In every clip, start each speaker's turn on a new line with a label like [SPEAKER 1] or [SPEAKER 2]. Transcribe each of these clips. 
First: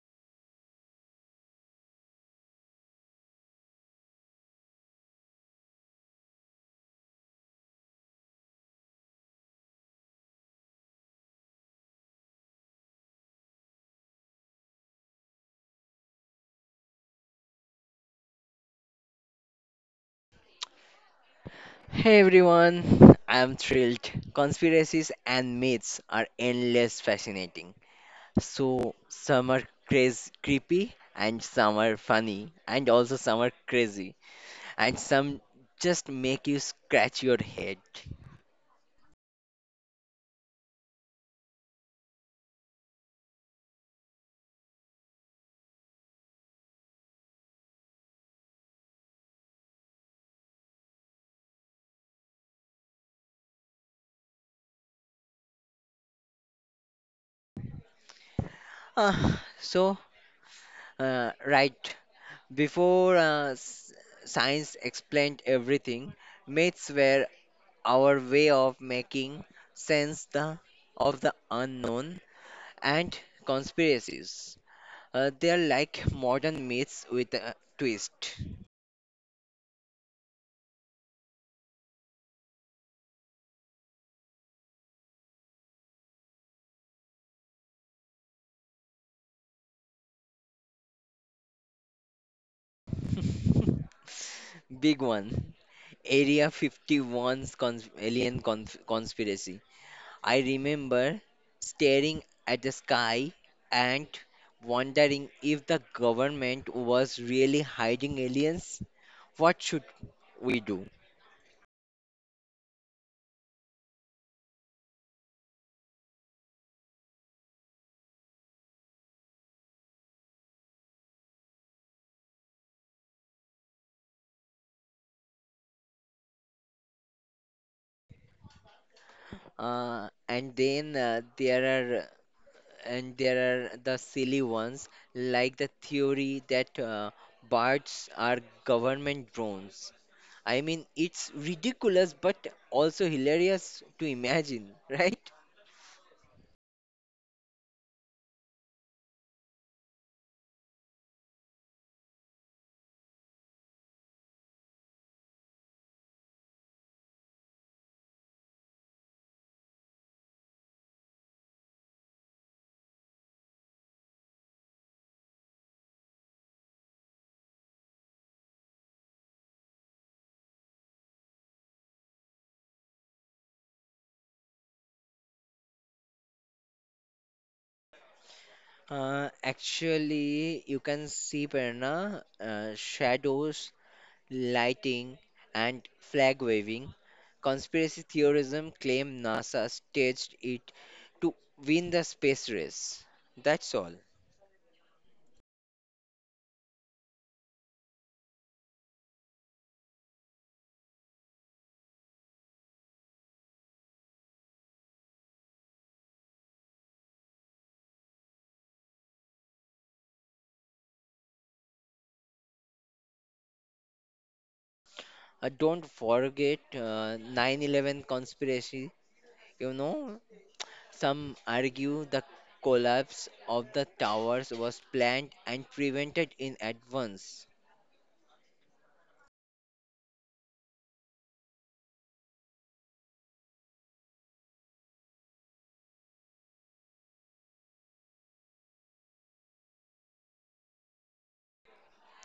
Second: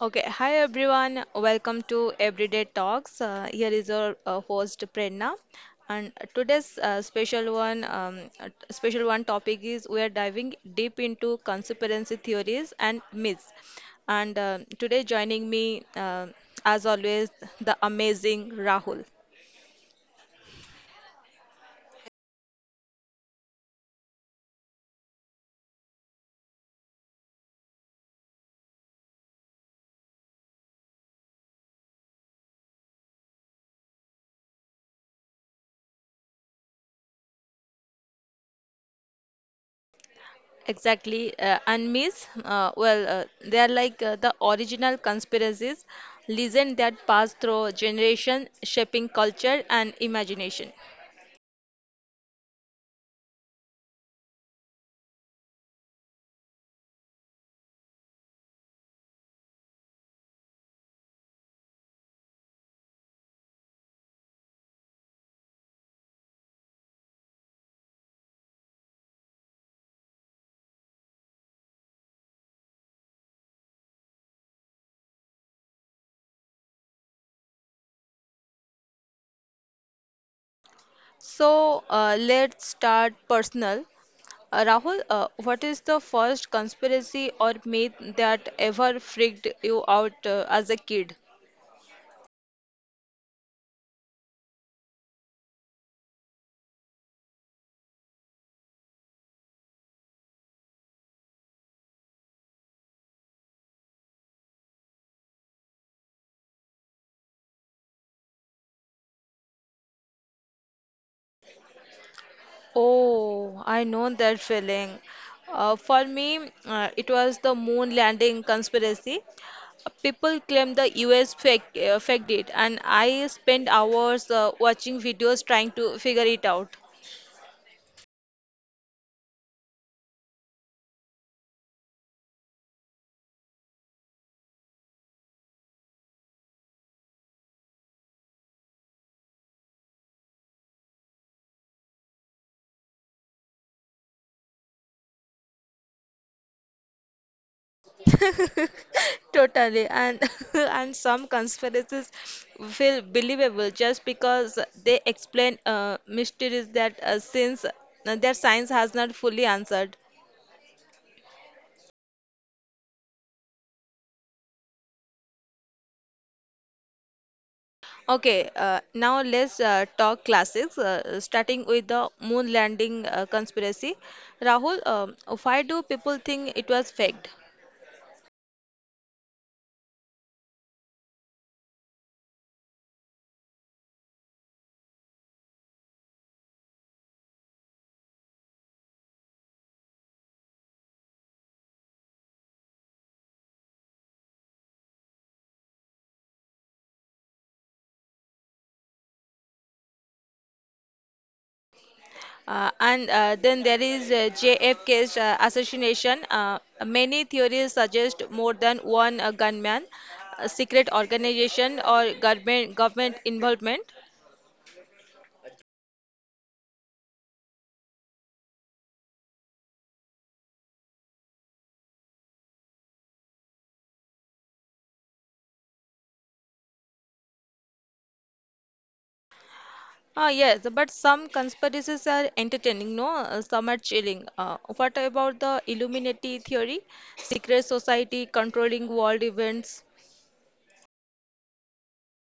[SPEAKER 1] Okay, hi everyone. Welcome to Everyday Talks. Here is our host Prerna, and today's special one topic is we are diving deep into conspiracy theories and myths. And today, joining me as always, the amazing Rahul.
[SPEAKER 2] Hey everyone, I'm thrilled. Conspiracies and myths are endless fascinating. So some are crazy, creepy and some are funny and also some are crazy and some just make you scratch your head.
[SPEAKER 1] Exactly, and myths. They are like the original conspiracies, legend that pass through generation, shaping culture and imagination.
[SPEAKER 2] Ah, so uh, right before uh, s- Science explained everything, myths were our way of making sense the, of the unknown and conspiracies. They're like modern myths with a twist.
[SPEAKER 1] So let's start personal. Rahul, what is the first conspiracy or myth that ever freaked you out as a kid?
[SPEAKER 2] Big one. Area 51's conspiracy. I remember staring at the sky and wondering if the government was really hiding aliens. What should we do?
[SPEAKER 1] Oh, I know that feeling. For me, it was the moon landing conspiracy. People claim the US faked it, and I spent hours watching videos trying to figure it out.
[SPEAKER 2] Uh, and then uh, there are and there are the silly ones like the theory that birds are government drones. I mean, it's ridiculous but also hilarious to imagine, right?
[SPEAKER 1] Totally, and and some conspiracies feel believable just because they explain mysteries that since their science has not fully answered. Okay, now let's talk classics. Starting with the moon landing conspiracy, Rahul, why do people think it was faked?
[SPEAKER 2] Actually, you can see Perna, shadows, lighting, and flag waving. Conspiracy theorism claim NASA staged it to win the space race. That's all.
[SPEAKER 1] And then there is JFK's assassination. Many theories suggest more than one gunman, a secret organization, or government involvement.
[SPEAKER 2] Don't forget 9/11 conspiracy. You know, some argue the collapse of the towers was planned and prevented in advance.
[SPEAKER 1] Ah, yes, but some conspiracies are entertaining, no? Some are chilling. What about the Illuminati theory? Secret society controlling world events.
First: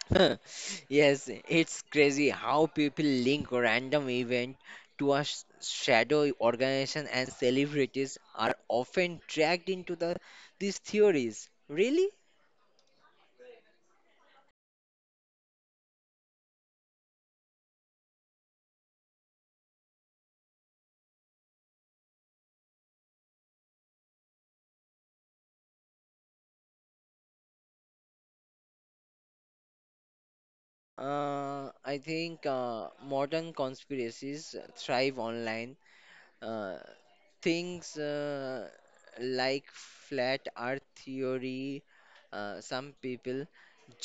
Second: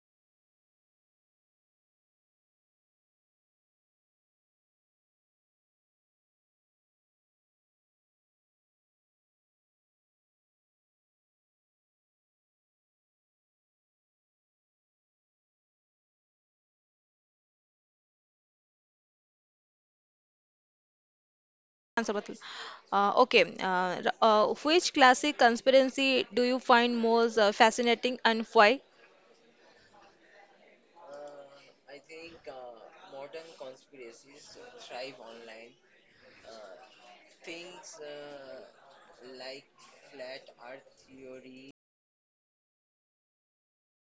[SPEAKER 2] Yes, it's crazy how people link random event to a shadow organization and celebrities are often dragged into these theories. Really?
[SPEAKER 1] Answer button. Okay, which classic conspiracy do you find most fascinating and why?
[SPEAKER 2] I think modern conspiracies thrive online. Uh, things Like flat earth theory, some people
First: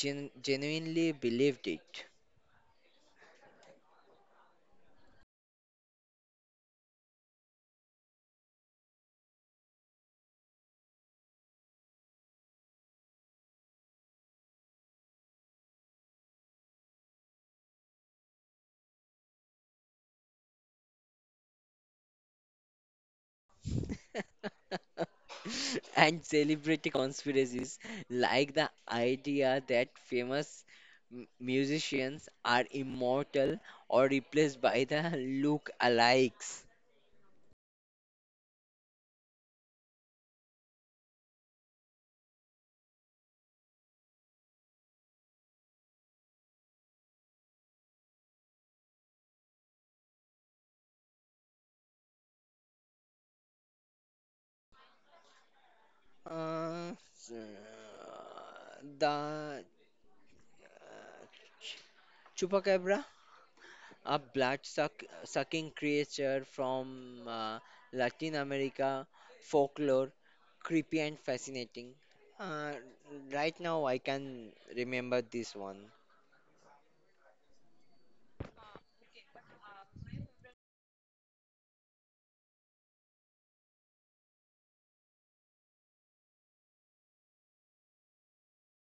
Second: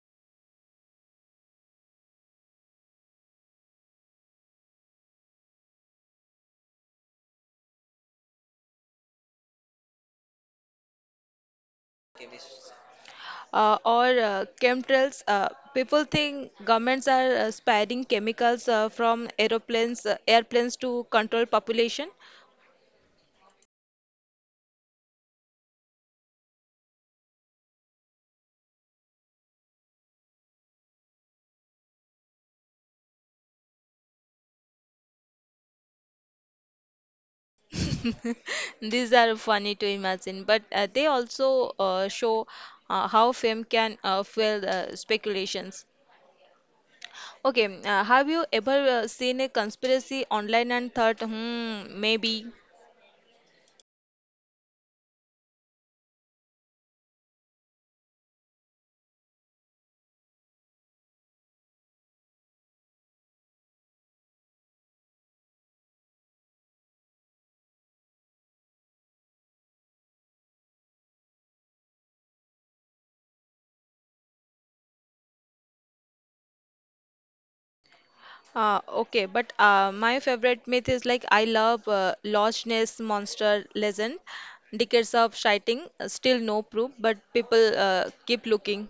[SPEAKER 2] genuinely believed it.
[SPEAKER 1] Or chemtrails. People think governments are sparing chemicals from airplanes to control population.
[SPEAKER 2] And celebrity conspiracies like the idea that famous musicians are immortal or replaced by the look-alikes.
[SPEAKER 1] These are funny to imagine, but they also show how fame can fuel speculations. Okay, have you ever seen a conspiracy online and thought, hmm, maybe?
[SPEAKER 2] Uh, the Chupacabra, a sucking creature from Latin America folklore, creepy and fascinating. Uh, right now, I can remember this one.
[SPEAKER 1] Okay, but my favorite myth is like I love Loch Ness monster legend. Decades of sighting, still no proof, but people keep looking.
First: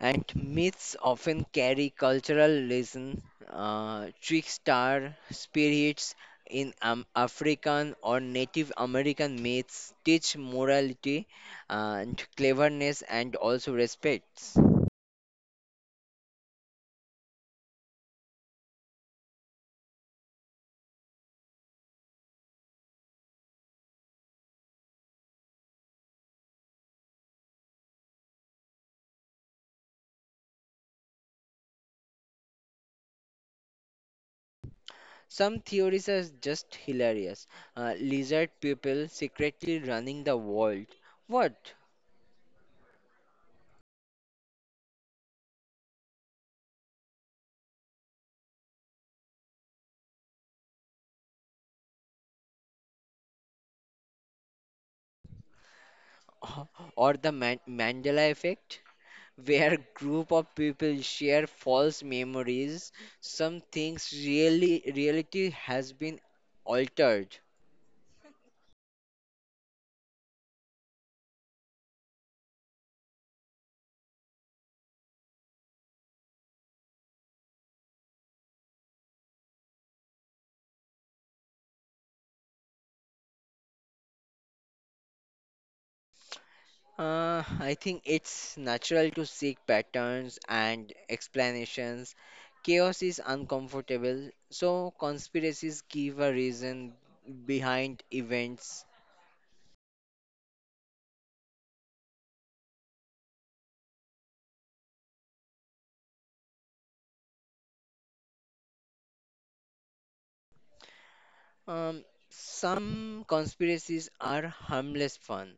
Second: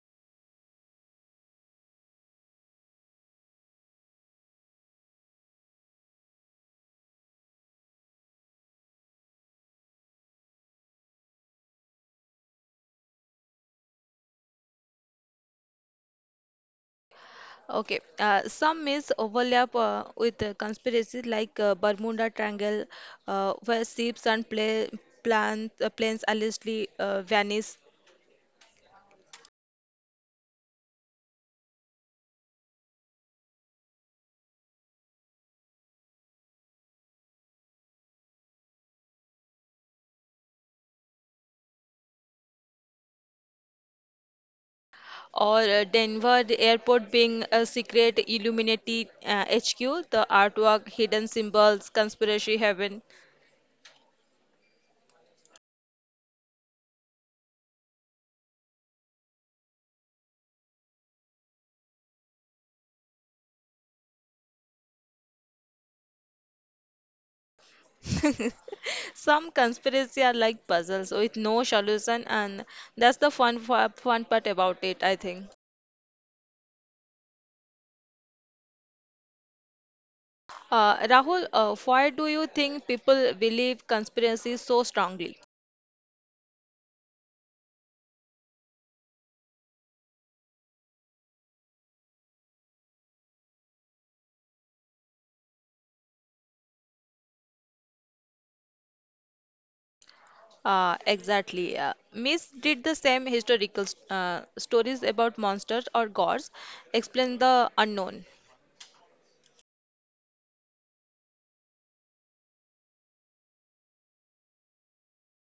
[SPEAKER 2] And myths often carry cultural lesson, trickster spirits in African or Native American myths teach morality and cleverness and also respects.
[SPEAKER 1] Okay, some myths overlap with conspiracy like Bermuda Triangle, where ships and planes allegedly vanish,
[SPEAKER 2] Some theories are just hilarious. Lizard people secretly running the world. What?
[SPEAKER 1] or Denver airport being a secret Illuminati HQ, the artwork, hidden symbols, conspiracy heaven.
[SPEAKER 2] Or the Mandela effect, where group of people share false memories. Some things really reality has been altered.
[SPEAKER 1] Some conspiracy are like puzzles with no solution, and that's the fun part about it, I think. Rahul, why do you think people believe conspiracy so strongly?
[SPEAKER 2] I think it's natural to seek patterns and explanations. Chaos is uncomfortable, so conspiracies give a reason behind events.
[SPEAKER 1] Exactly. Myths did the same historical stories about monsters or gods, explain the unknown.
[SPEAKER 2] Um, some conspiracies are harmless fun,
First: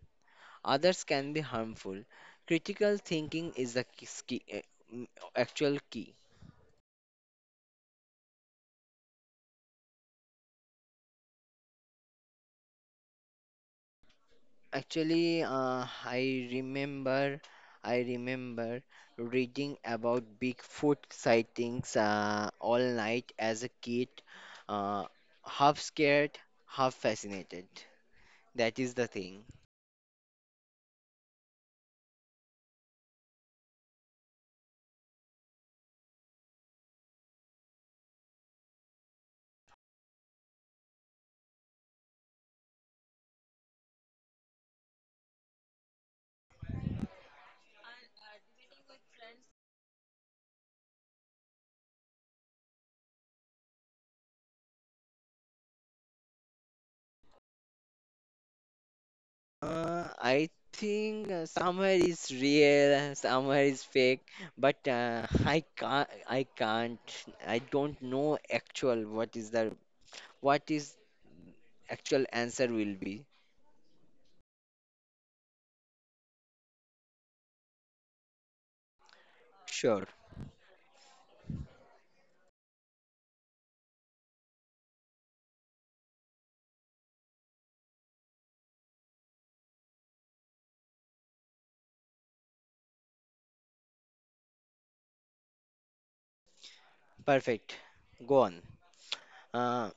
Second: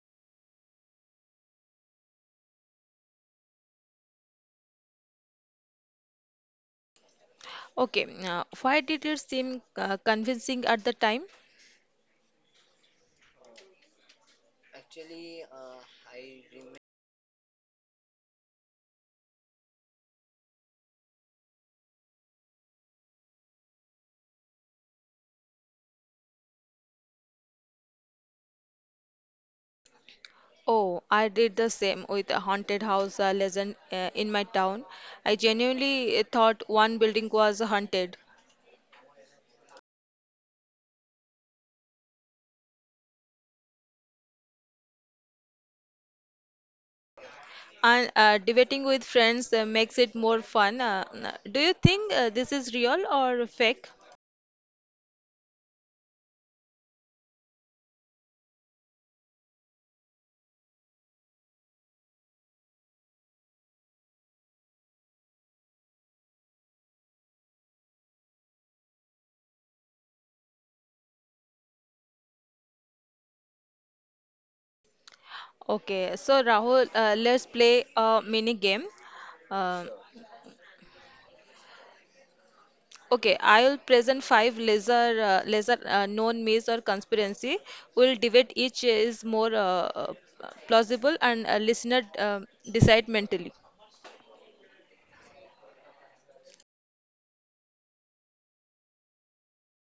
[SPEAKER 2] others can be harmful. Critical thinking is the mm, actual key.
[SPEAKER 1] Okay, why did it seem convincing at the time?
[SPEAKER 2] Actually, I remember reading about Bigfoot sightings all night as a kid, uh, half scared, half fascinated. That is the thing.
[SPEAKER 1] Oh, I did the same with a haunted house legend in my town. I genuinely thought one building was haunted. And debating with friends makes it more fun. Do you think this is real or fake?
[SPEAKER 2] I think somewhere is real, somewhere is fake, but I don't know actual what is the what is actual answer will be.
[SPEAKER 1] Okay, so Rahul, let's play a mini game. Um,
[SPEAKER 2] Sure,
[SPEAKER 1] okay, I'll present five laser known myths or conspiracy. We'll debate each is more plausible, and listener decide mentally.
[SPEAKER 2] perfect. Go on. Uh,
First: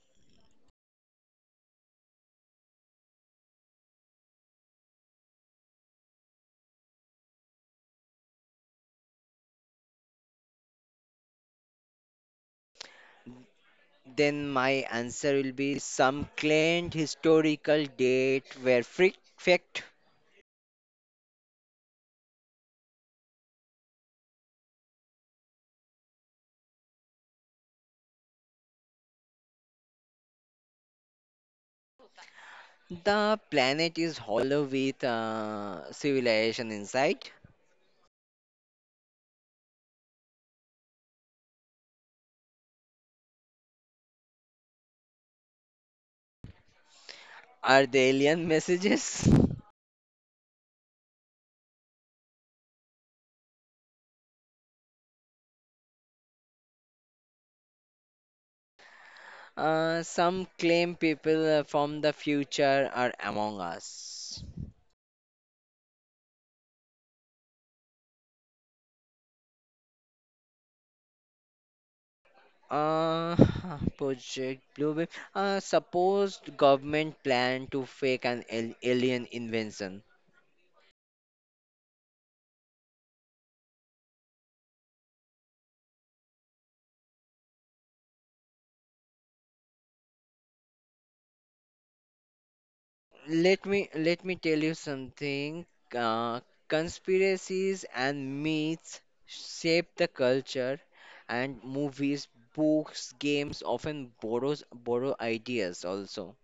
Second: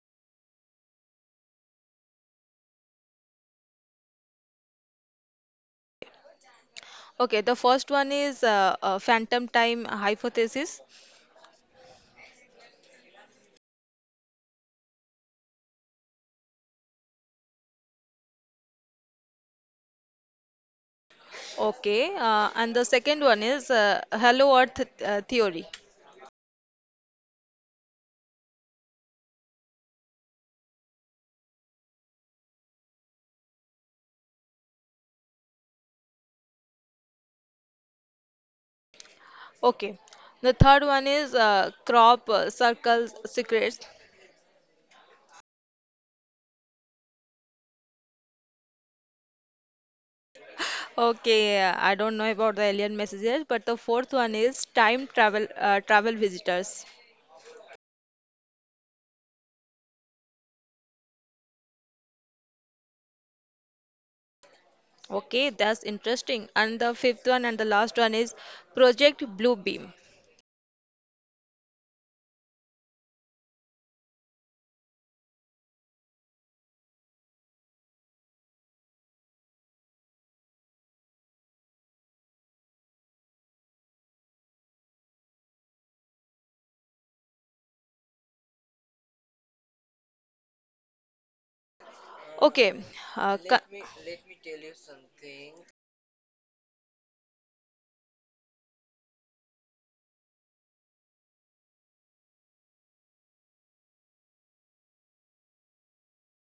[SPEAKER 1] Okay, the first one is phantom time hypothesis.
[SPEAKER 2] then my answer will be some claimed historical date where fact
[SPEAKER 1] Okay, and the second one is hello earth theory.
[SPEAKER 2] the planet is hollow with civilization inside.
[SPEAKER 1] Okay, the third one is crop circle secrets.
[SPEAKER 2] Are the alien messages?
[SPEAKER 1] Okay, I don't know about the alien messages, but the fourth one is time travel visitors.
[SPEAKER 2] Some claim people from the future are among us.
[SPEAKER 1] Okay, that's interesting. And the fifth one and the last one is Project Blue Beam.
[SPEAKER 2] Uh, Project Blue Beam. Supposed government plan to fake an alien invention.
[SPEAKER 1] Okay, uh,
[SPEAKER 2] Let
[SPEAKER 1] co-
[SPEAKER 2] me let me tell you something. Uh, Conspiracies and myths shape the culture, and movies, books, games often borrow ideas also.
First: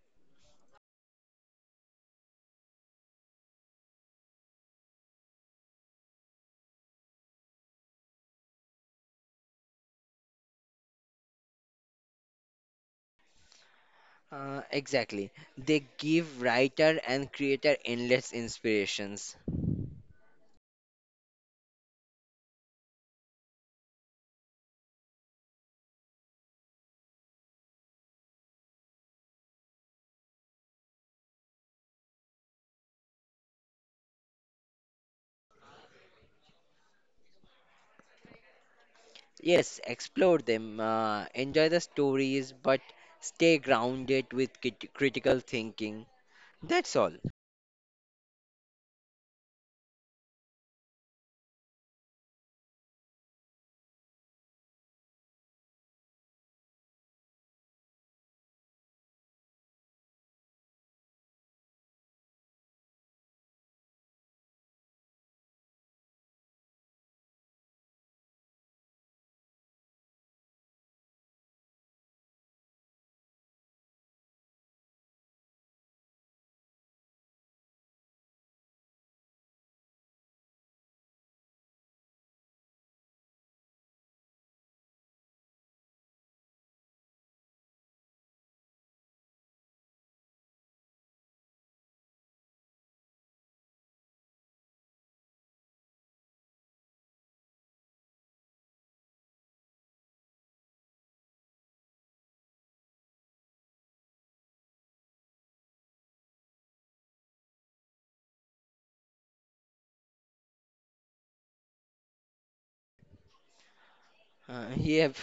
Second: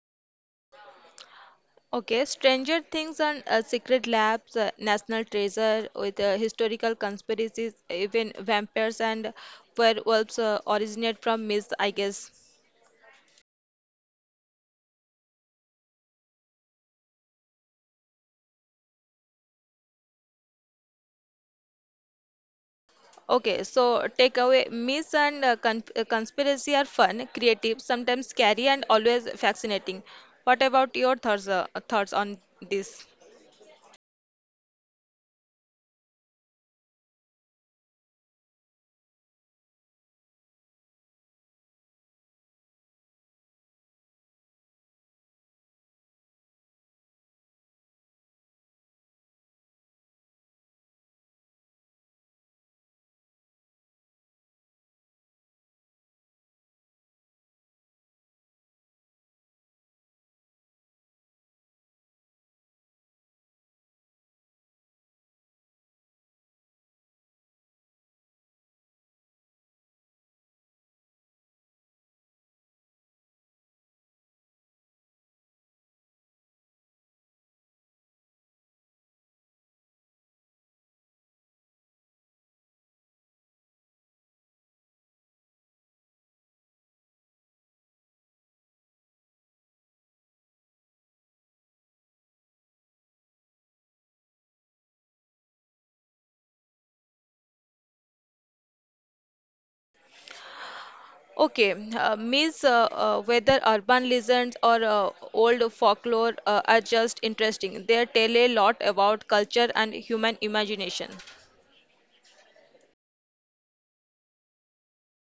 [SPEAKER 1] Okay, Stranger Things and Secret Labs, National Treasure with historical conspiracies, even vampires and werewolves originate from myths, I guess.
[SPEAKER 2] Exactly. They give writer and creator endless inspirations.
[SPEAKER 1] Okay, so takeaway myths and conspiracy are fun, creative, sometimes scary, and always fascinating. What about your thoughts on this?
[SPEAKER 2] Yes, explore them, enjoy the stories, but stay grounded with critical thinking. That's all.
[SPEAKER 1] Okay, means whether urban legends or old folklore are just interesting. They tell a lot about culture and human imagination.
[SPEAKER 2] Yep,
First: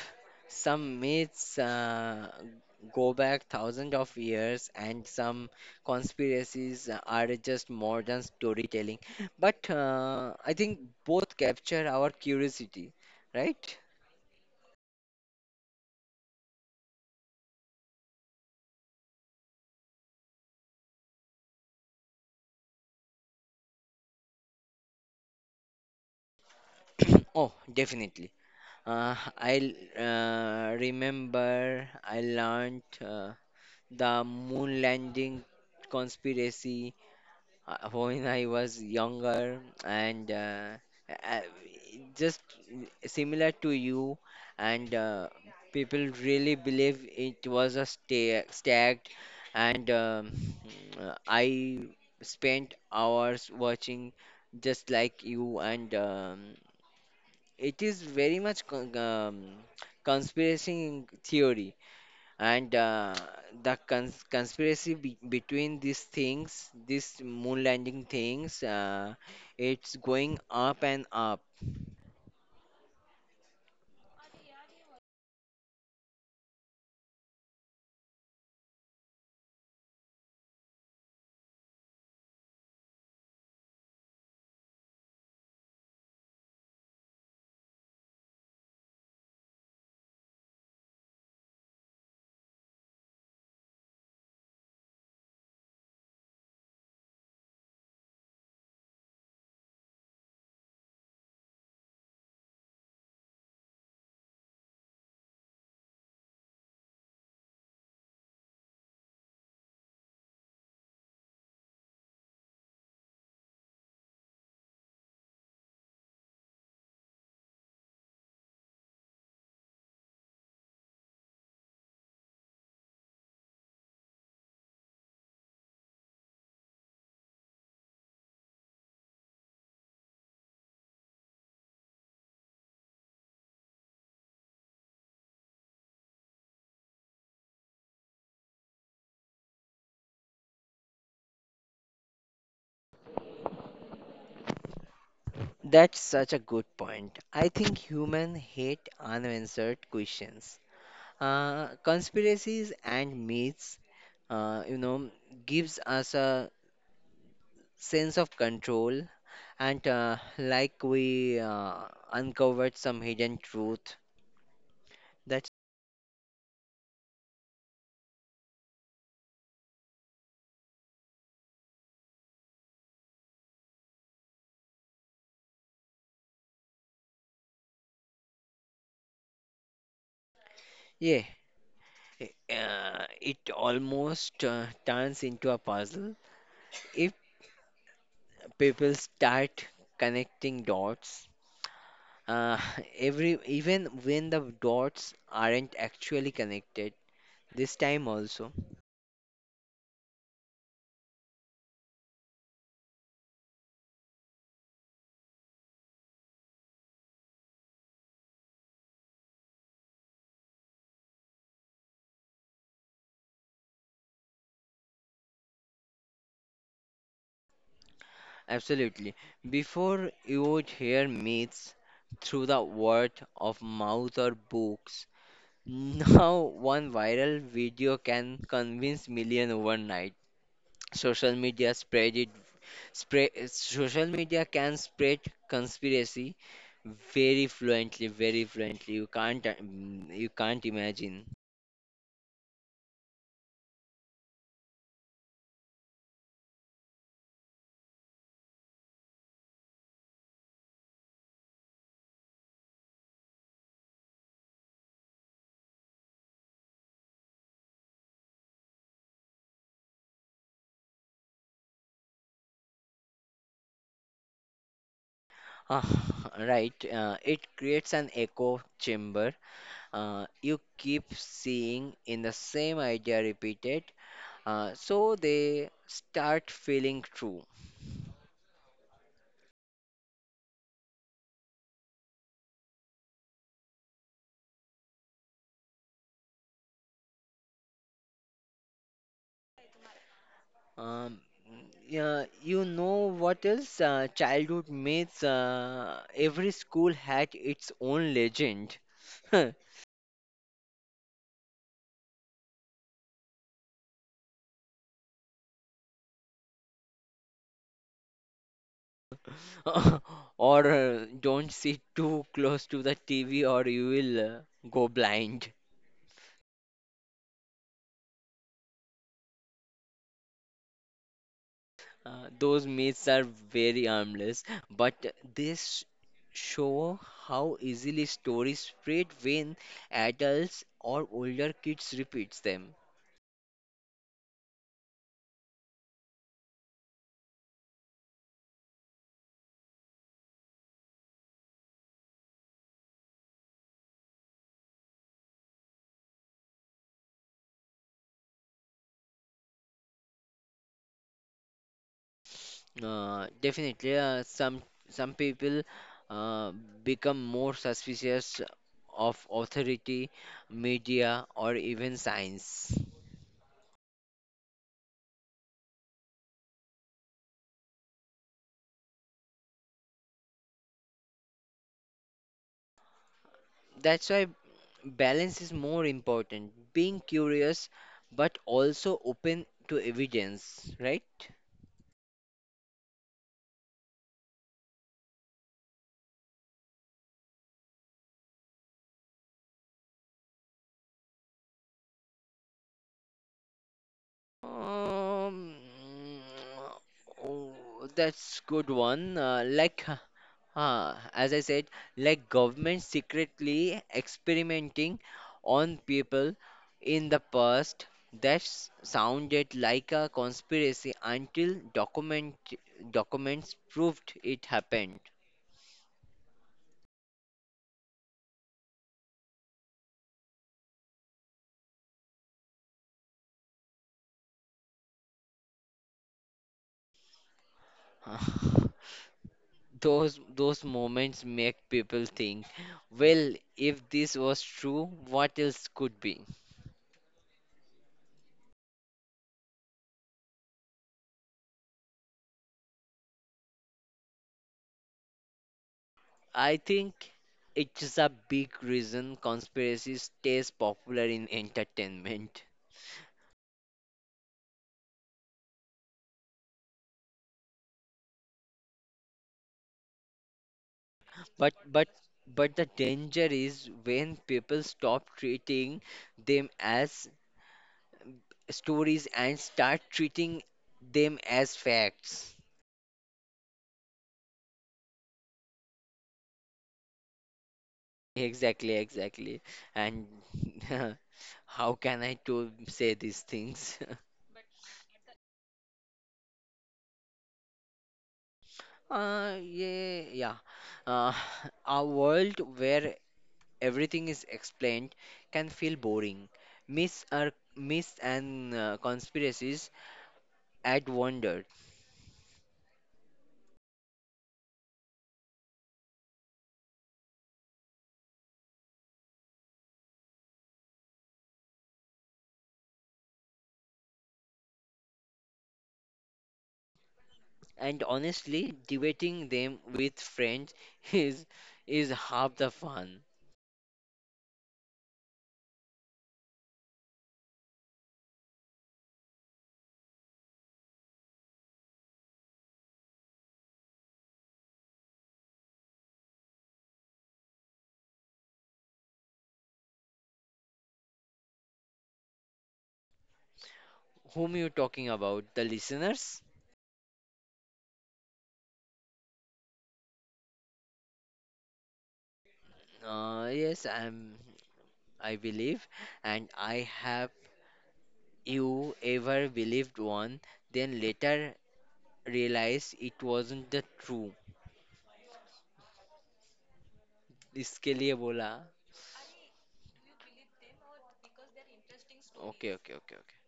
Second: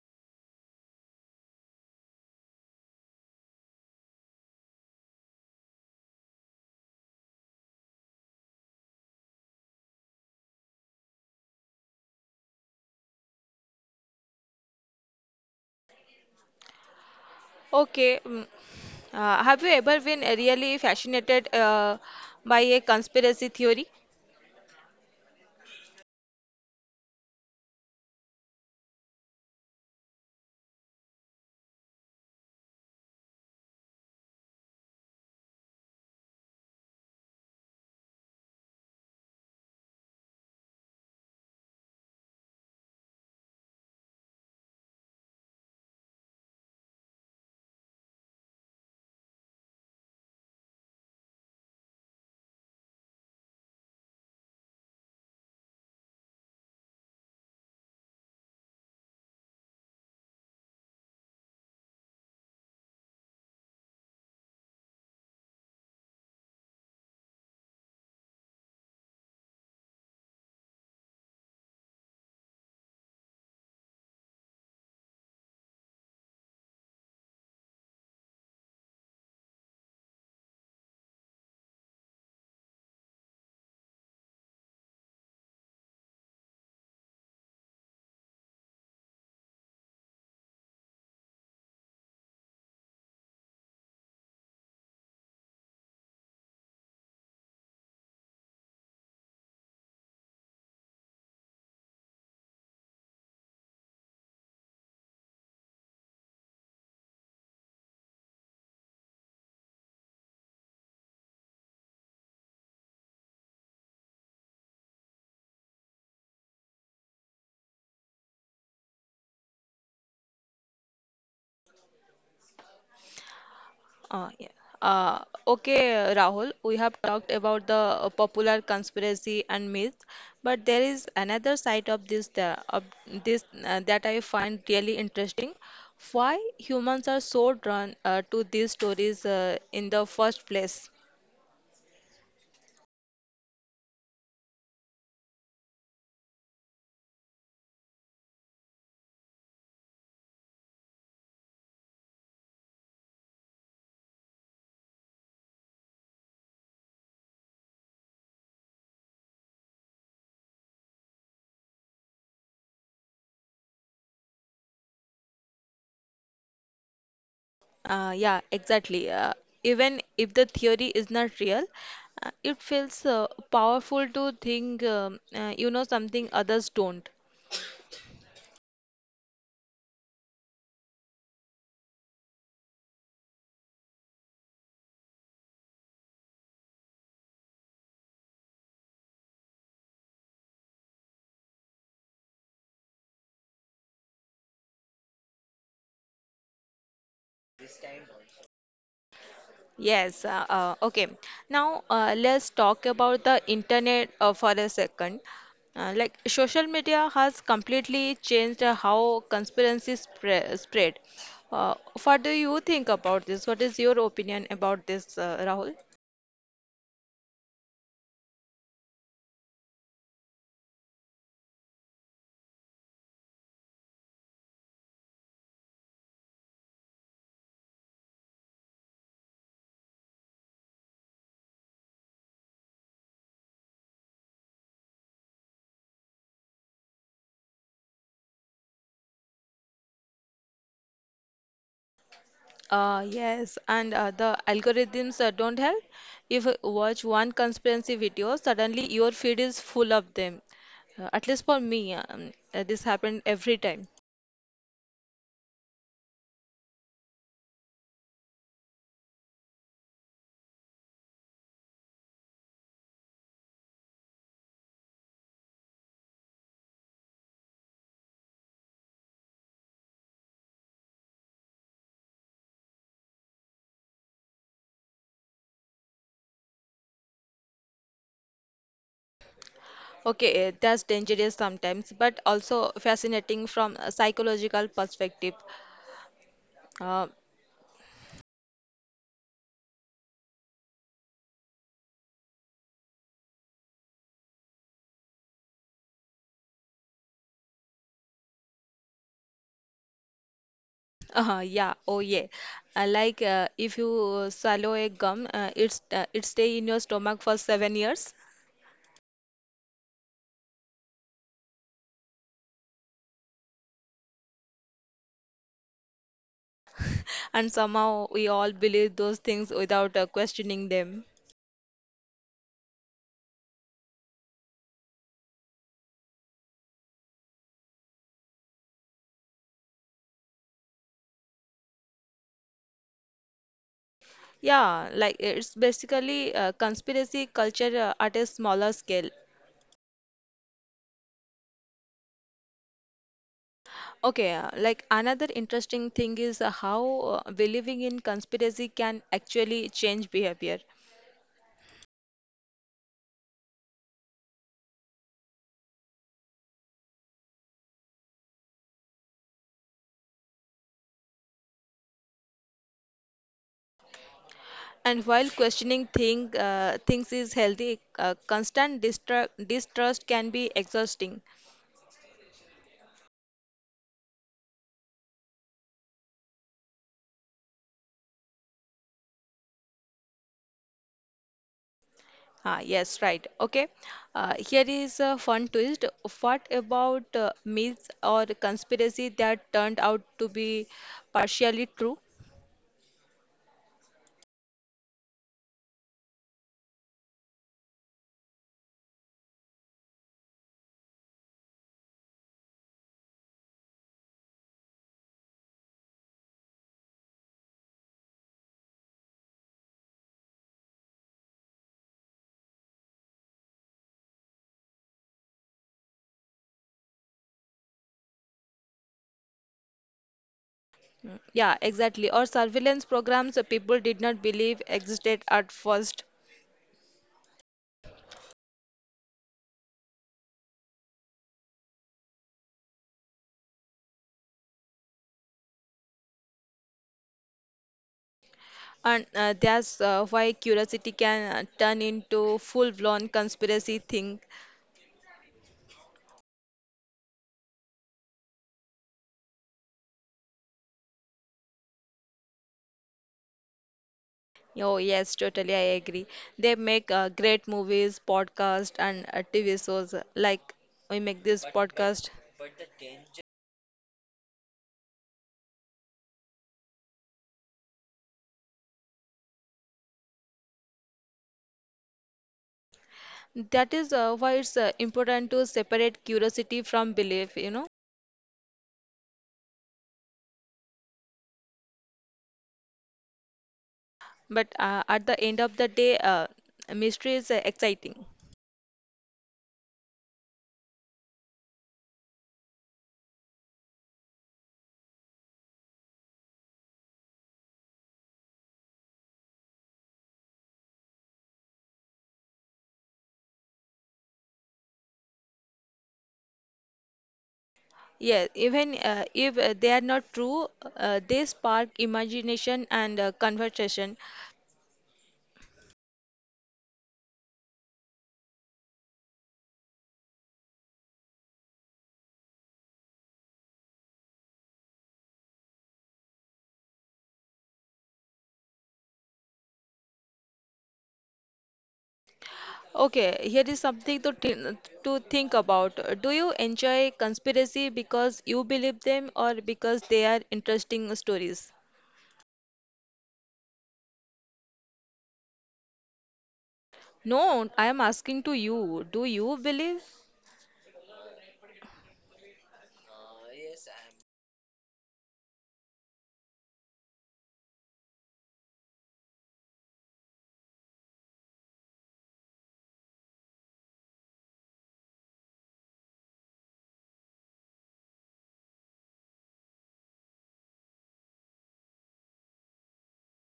[SPEAKER 2] some myths go back thousands of years, and some conspiracies are just modern storytelling. But I think both capture our curiosity, right?
[SPEAKER 1] Okay, have you ever been really fascinated by a conspiracy theory?
[SPEAKER 2] Oh, definitely. I learned the moon landing conspiracy when I was younger, and uh, just similar to you, and people really believe it was a stag, and I spent hours watching just like you and. It is very much conspiracy theory, and conspiracy between these things, these moon landing things, it's going up and up.
[SPEAKER 1] Yeah. Okay, Rahul, we have talked about the popular conspiracy and myth, but there is another side of this the of this that I find really interesting. Why humans are so drawn to these stories in the first place?
[SPEAKER 2] That's such a good point. I think human hate unanswered questions. Conspiracies and myths, uh, you know, gives us a sense of control, and like we uncovered some hidden truth. That's
[SPEAKER 1] Yeah, exactly. Even if the theory is not real, it feels powerful to think you know something others don't.
[SPEAKER 2] yeah, it almost turns into a puzzle. If people start connecting dots, uh, every even when the dots aren't actually connected, this time also.
[SPEAKER 1] Yes, okay. Now let's talk about the internet for a second. Like social media has completely changed how conspiracies spread. Uh, what do you think about this? What is your opinion about this, Rahul?
[SPEAKER 2] Absolutely. Before you would hear myths through the word of mouth or books, now, one viral video can convince million overnight. Social media spread it. Social media can spread conspiracy very fluently, very fluently. You can't imagine.
[SPEAKER 1] Yes, and the algorithms don't help. If you watch one conspiracy video, suddenly your feed is full of them. At least for me, this happened every time.
[SPEAKER 2] Ah, right. It creates an echo chamber. You keep seeing in the same idea repeated, so they start feeling true.
[SPEAKER 1] Okay, eh, that's dangerous sometimes, but also fascinating from a psychological perspective. Uh,
[SPEAKER 2] Um, yeah, you know what else? Childhood myths. Every school had its own legend.
[SPEAKER 1] yeah, oh yeah. Like if you swallow a gum, it stay in your stomach for 7 years,
[SPEAKER 2] Or don't sit too close to the TV or you will go blind.
[SPEAKER 1] and somehow we all believe those things without questioning them.
[SPEAKER 2] Those myths are very harmless, but this show how easily stories spread when adults or older kids repeats them.
[SPEAKER 1] Yeah, like it's basically conspiracy culture at a smaller scale. Okay, like another interesting thing is how believing in conspiracy can actually change behavior.
[SPEAKER 2] Definitely, some people uh, become more suspicious of authority, media, or even science.
[SPEAKER 1] And while questioning things is healthy, constant distrust can be exhausting.
[SPEAKER 2] That's why balance is more important. Being curious, but also open to evidence, right?
[SPEAKER 1] Ah, yes, right. Okay. Here is a fun twist. What about myths or conspiracy that turned out to be partially true?
[SPEAKER 2] Um, oh, that's good one. As I said, like government secretly experimenting on people in the past. That sounded like a conspiracy until documents proved it happened.
[SPEAKER 1] Yeah, exactly. Or surveillance programs that people did not believe existed at first.
[SPEAKER 2] Those moments make people think, well, if this was true, what else could be?
[SPEAKER 1] And that's why curiosity can turn into full-blown conspiracy thing.
[SPEAKER 2] I think it's a big reason conspiracy stays popular in entertainment.
[SPEAKER 1] Oh, yes, totally. I agree. They make great movies, podcasts, and TV shows like we make this
[SPEAKER 2] But but
[SPEAKER 1] podcast.
[SPEAKER 2] but the danger is when people stop treating them as stories and start treating them as facts.
[SPEAKER 1] That is why it's important to separate curiosity from belief, you know.
[SPEAKER 2] Exactly. And how can I to say these things?
[SPEAKER 1] But at the end of the day, mystery is exciting.
[SPEAKER 2] Yeah. Uh, a world where everything is explained can feel boring. Myths are myths and conspiracies add wonder,
[SPEAKER 1] Yeah, even if they are not true, they spark imagination and conversation.
[SPEAKER 2] and honestly, debating them with friends is is half the fun.
[SPEAKER 1] Okay, here is something to to think about. Do you enjoy conspiracy because you believe them or because they are interesting stories?
[SPEAKER 2] Whom you talking about? The listeners?
[SPEAKER 1] No, I am asking to you. Do you believe?
[SPEAKER 2] Yes, I'm. I believe, and I have you ever believed one, then later realized it wasn't the true. इसके लिए बोला Okay, okay, okay, okay.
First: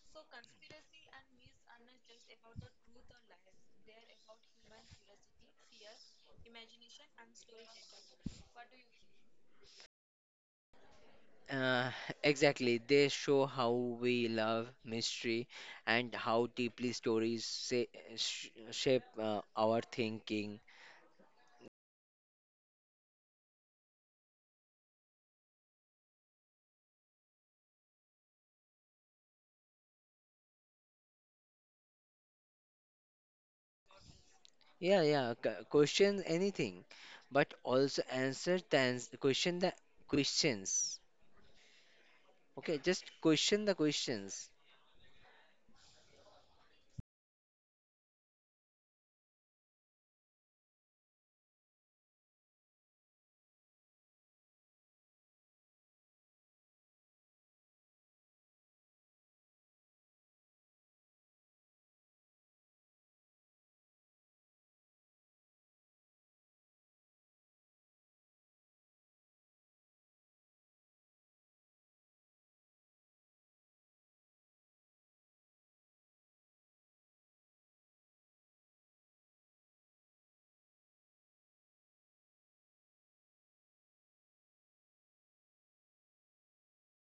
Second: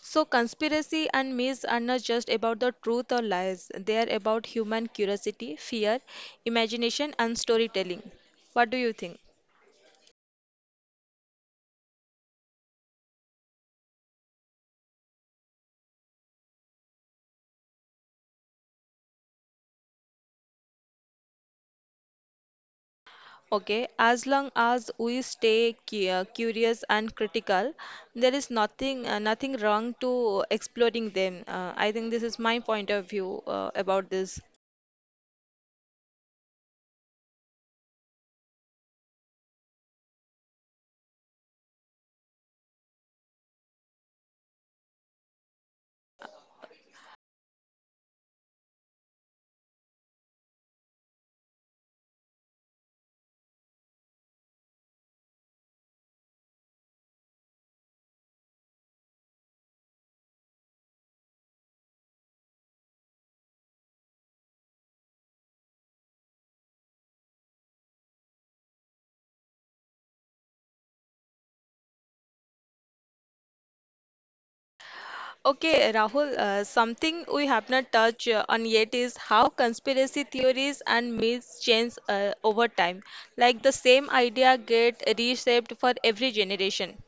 [SPEAKER 1] So conspiracy and myths are not just about the truth or lies. They are about human curiosity, fear, imagination, and storytelling. What do you think?
[SPEAKER 2] Uh, exactly. They show how we love mystery and how deeply stories say, sh shape our thinking.
[SPEAKER 1] Okay, as long as we stay curious and critical, there is nothing wrong to exploring them. I think this is my point of view about this.
[SPEAKER 2] Yeah, yeah. Question anything, but also question the questions. Okay, just question the questions.
[SPEAKER 1] Okay, Rahul, something we have not touched on yet is how conspiracy theories and myths change over time. Like the same idea get reshaped for every generation.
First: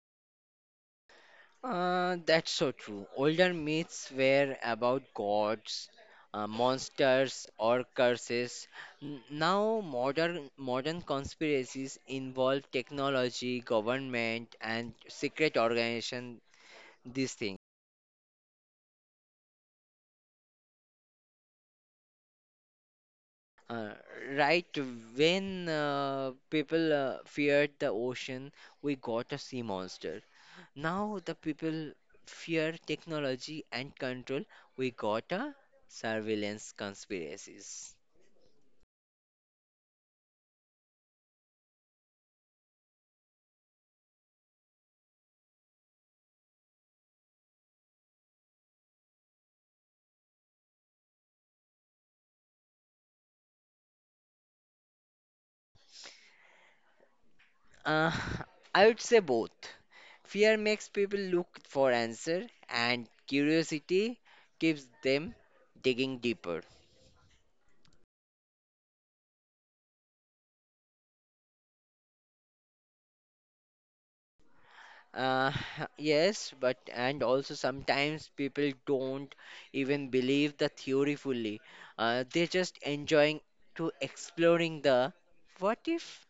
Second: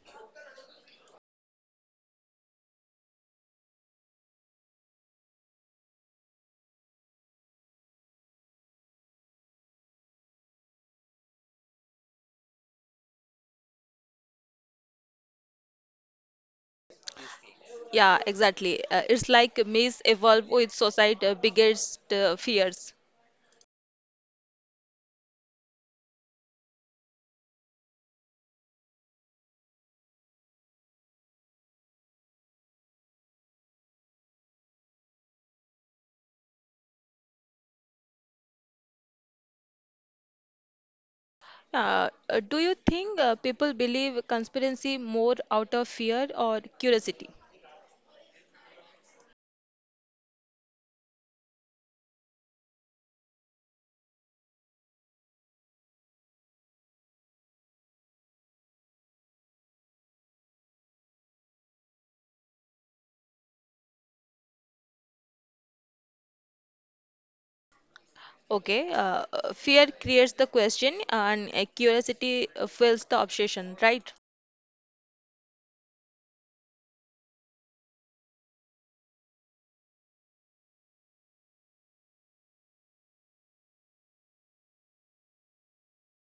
[SPEAKER 2] That's so true. Older myths were about gods, monsters, or curses. Now, modern conspiracies involve technology, government, and secret organization. These things,
[SPEAKER 1] Yeah, exactly. It's like myths evolve with society' biggest fears.
[SPEAKER 2] uh, right? When people feared the ocean, we got a sea monster. Now, the people fear technology and control. We got a surveillance conspiracies.
[SPEAKER 1] Do you think people believe conspiracy more out of fear or curiosity?
[SPEAKER 2] Uh, I would say both. Fear makes people look for answer, and curiosity keeps them digging deeper.
[SPEAKER 1] Okay, fear creates the question and curiosity fills the obsession, right?
[SPEAKER 2] Uh, yes, but and also sometimes people don't even believe the theory fully. They're just enjoying to exploring the what if.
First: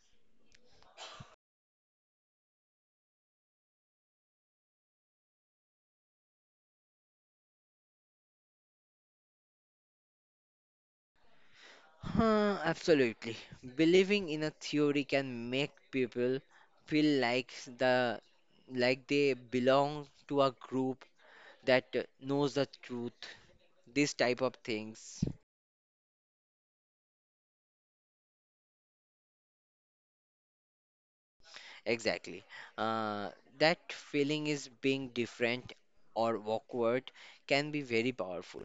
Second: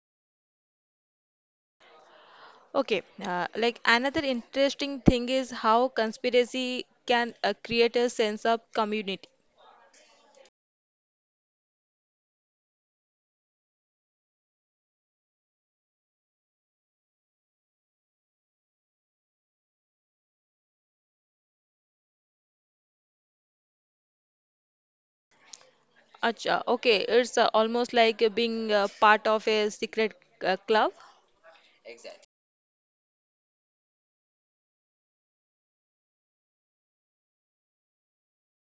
[SPEAKER 1] Okay, like another interesting thing is how conspiracy can create a sense of community.
[SPEAKER 2] Huh, absolutely. Believing in a theory can make people feel like they belong to a group that knows the truth, these type of things.
[SPEAKER 1] Acha, okay, it's almost like being part of a secret club.
[SPEAKER 2] Exactly. uh, that feeling is being different or awkward can be very powerful.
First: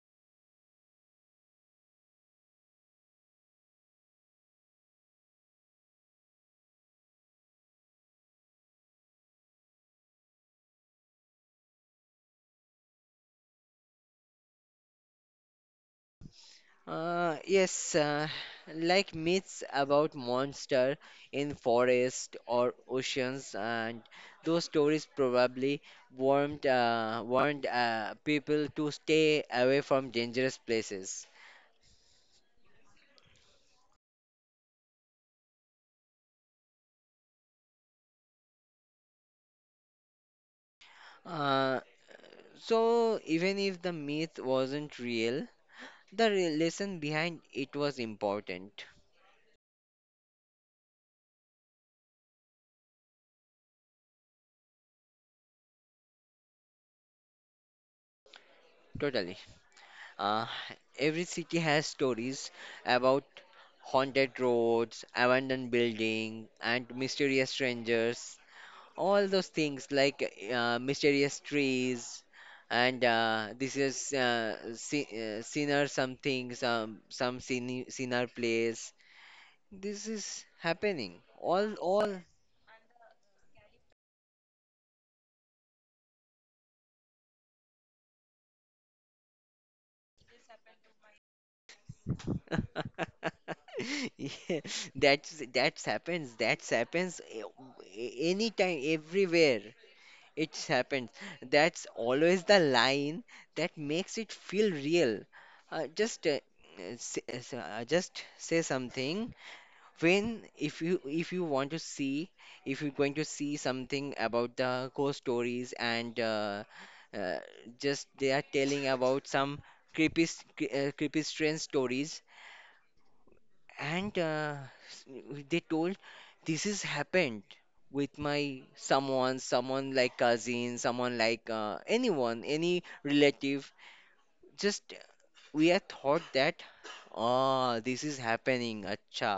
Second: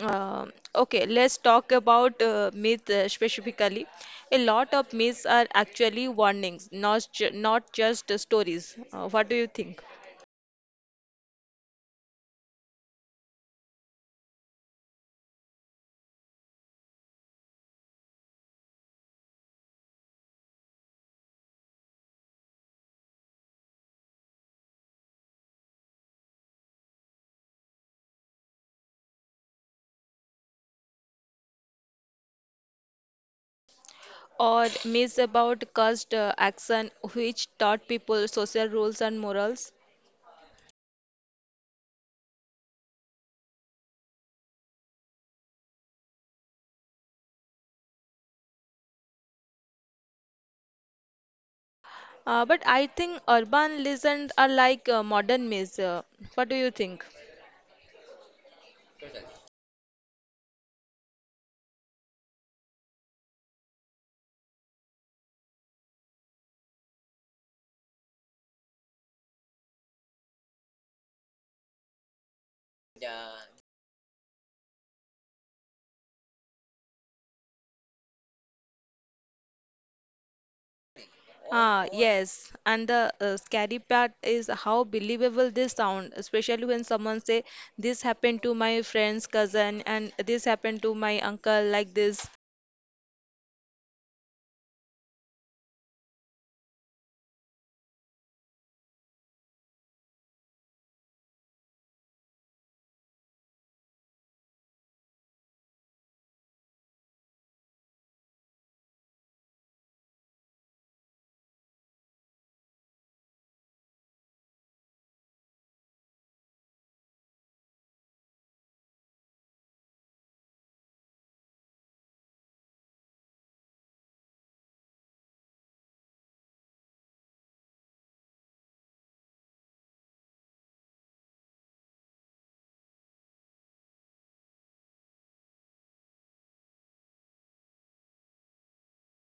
[SPEAKER 1] Okay, let's talk about myth specifically. A lot of myths are actually warnings, not just stories. What do you think?
[SPEAKER 2] Yes, like myths about monster in forest or oceans and those stories probably warned people to stay away from dangerous places.
[SPEAKER 1] Or myths about cursed action, which taught people social rules and morals.
[SPEAKER 2] uh, so even if the myth wasn't real, the lesson behind it was important.
[SPEAKER 1] But I think urban legends are like modern myths. What do you think?
[SPEAKER 2] Totally. Uh, every city has stories about haunted roads, abandoned buildings, and mysterious strangers. All those things like mysterious trees, and sinner something, some sinner place. This is happening.
[SPEAKER 1] Ah,
[SPEAKER 2] All
[SPEAKER 1] yes. And the scary part is how believable this sound, especially when someone say this happened to my friend's cousin and this happened to my uncle like this.
[SPEAKER 2] yeah, that's happens. That's happens anytime, everywhere. It happens. That's always the line that makes it feel real. Uh, just uh, just say something when if you want to see if you're going to see something about the ghost stories and uh, just they are telling about some creepy strange stories and s- they told this has happened with my someone someone like cousin someone like anyone any relative just we had thought that oh this is happening acha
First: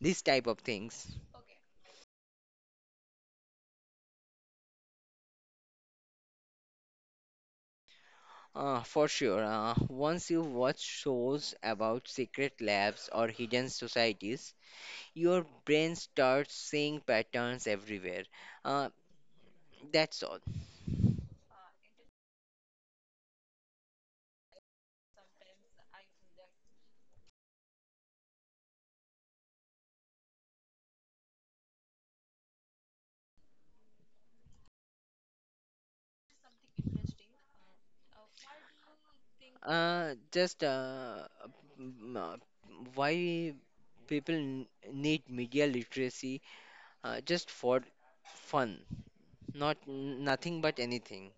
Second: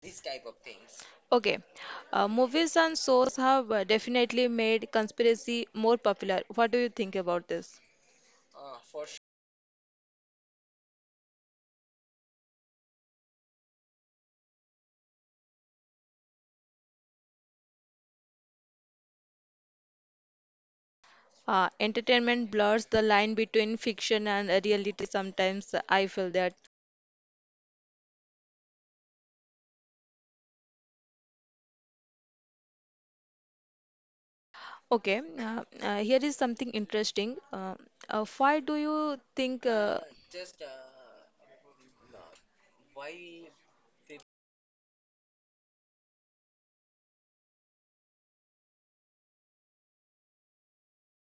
[SPEAKER 2] this type of things.
[SPEAKER 1] Okay. Movies and shows have definitely made conspiracy more popular. What do you think about this?
[SPEAKER 2] For sure, once you watch shows about secret labs or hidden societies your brain starts seeing patterns everywhere. uh, that's all.
[SPEAKER 1] Entertainment blurs the line between fiction and reality sometimes. I feel that. Okay, here is something interesting. Why do you think
[SPEAKER 2] Uh, just uh, m- uh, why people need media literacy, just for fun, nothing but anything.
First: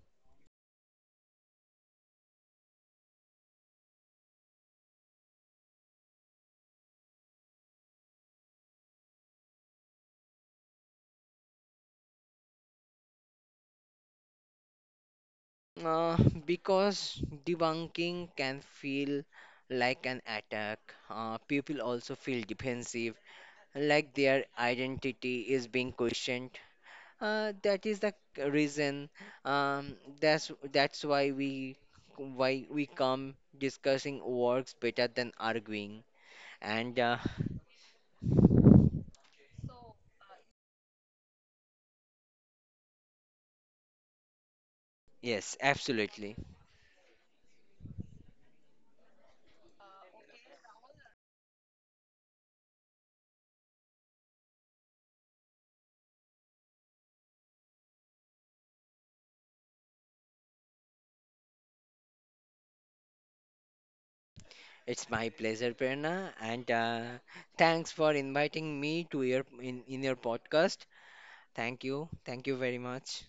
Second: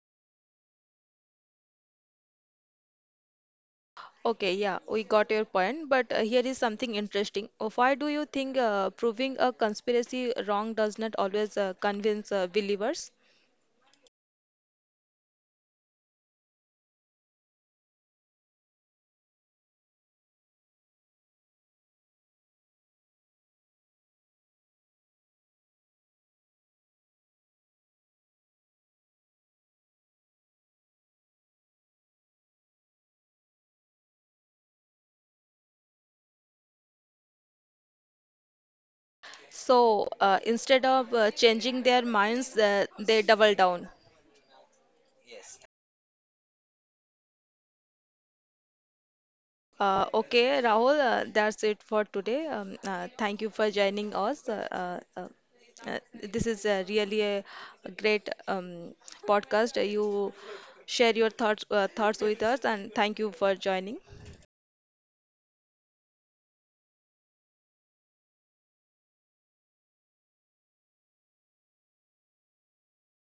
[SPEAKER 1] okay, yeah, we got your point, but here is something interesting. Why do you think proving a conspiracy wrong does not always convince believers?
[SPEAKER 2] Uh, because debunking can feel like an attack. People also feel defensive, like their identity is being questioned. That is the reason. That's why we come discussing works better than arguing. And
[SPEAKER 1] So instead of changing their minds, they double down.
[SPEAKER 2] yes, absolutely.
[SPEAKER 1] Okay, Rahul, that's it for today. Thank you for joining us. This is really a great podcast. You share your thoughts with us, and thank you for joining.
[SPEAKER 2] It's my pleasure, Prerna, and thanks for inviting me to your in your podcast. Thank you. Thank you very much.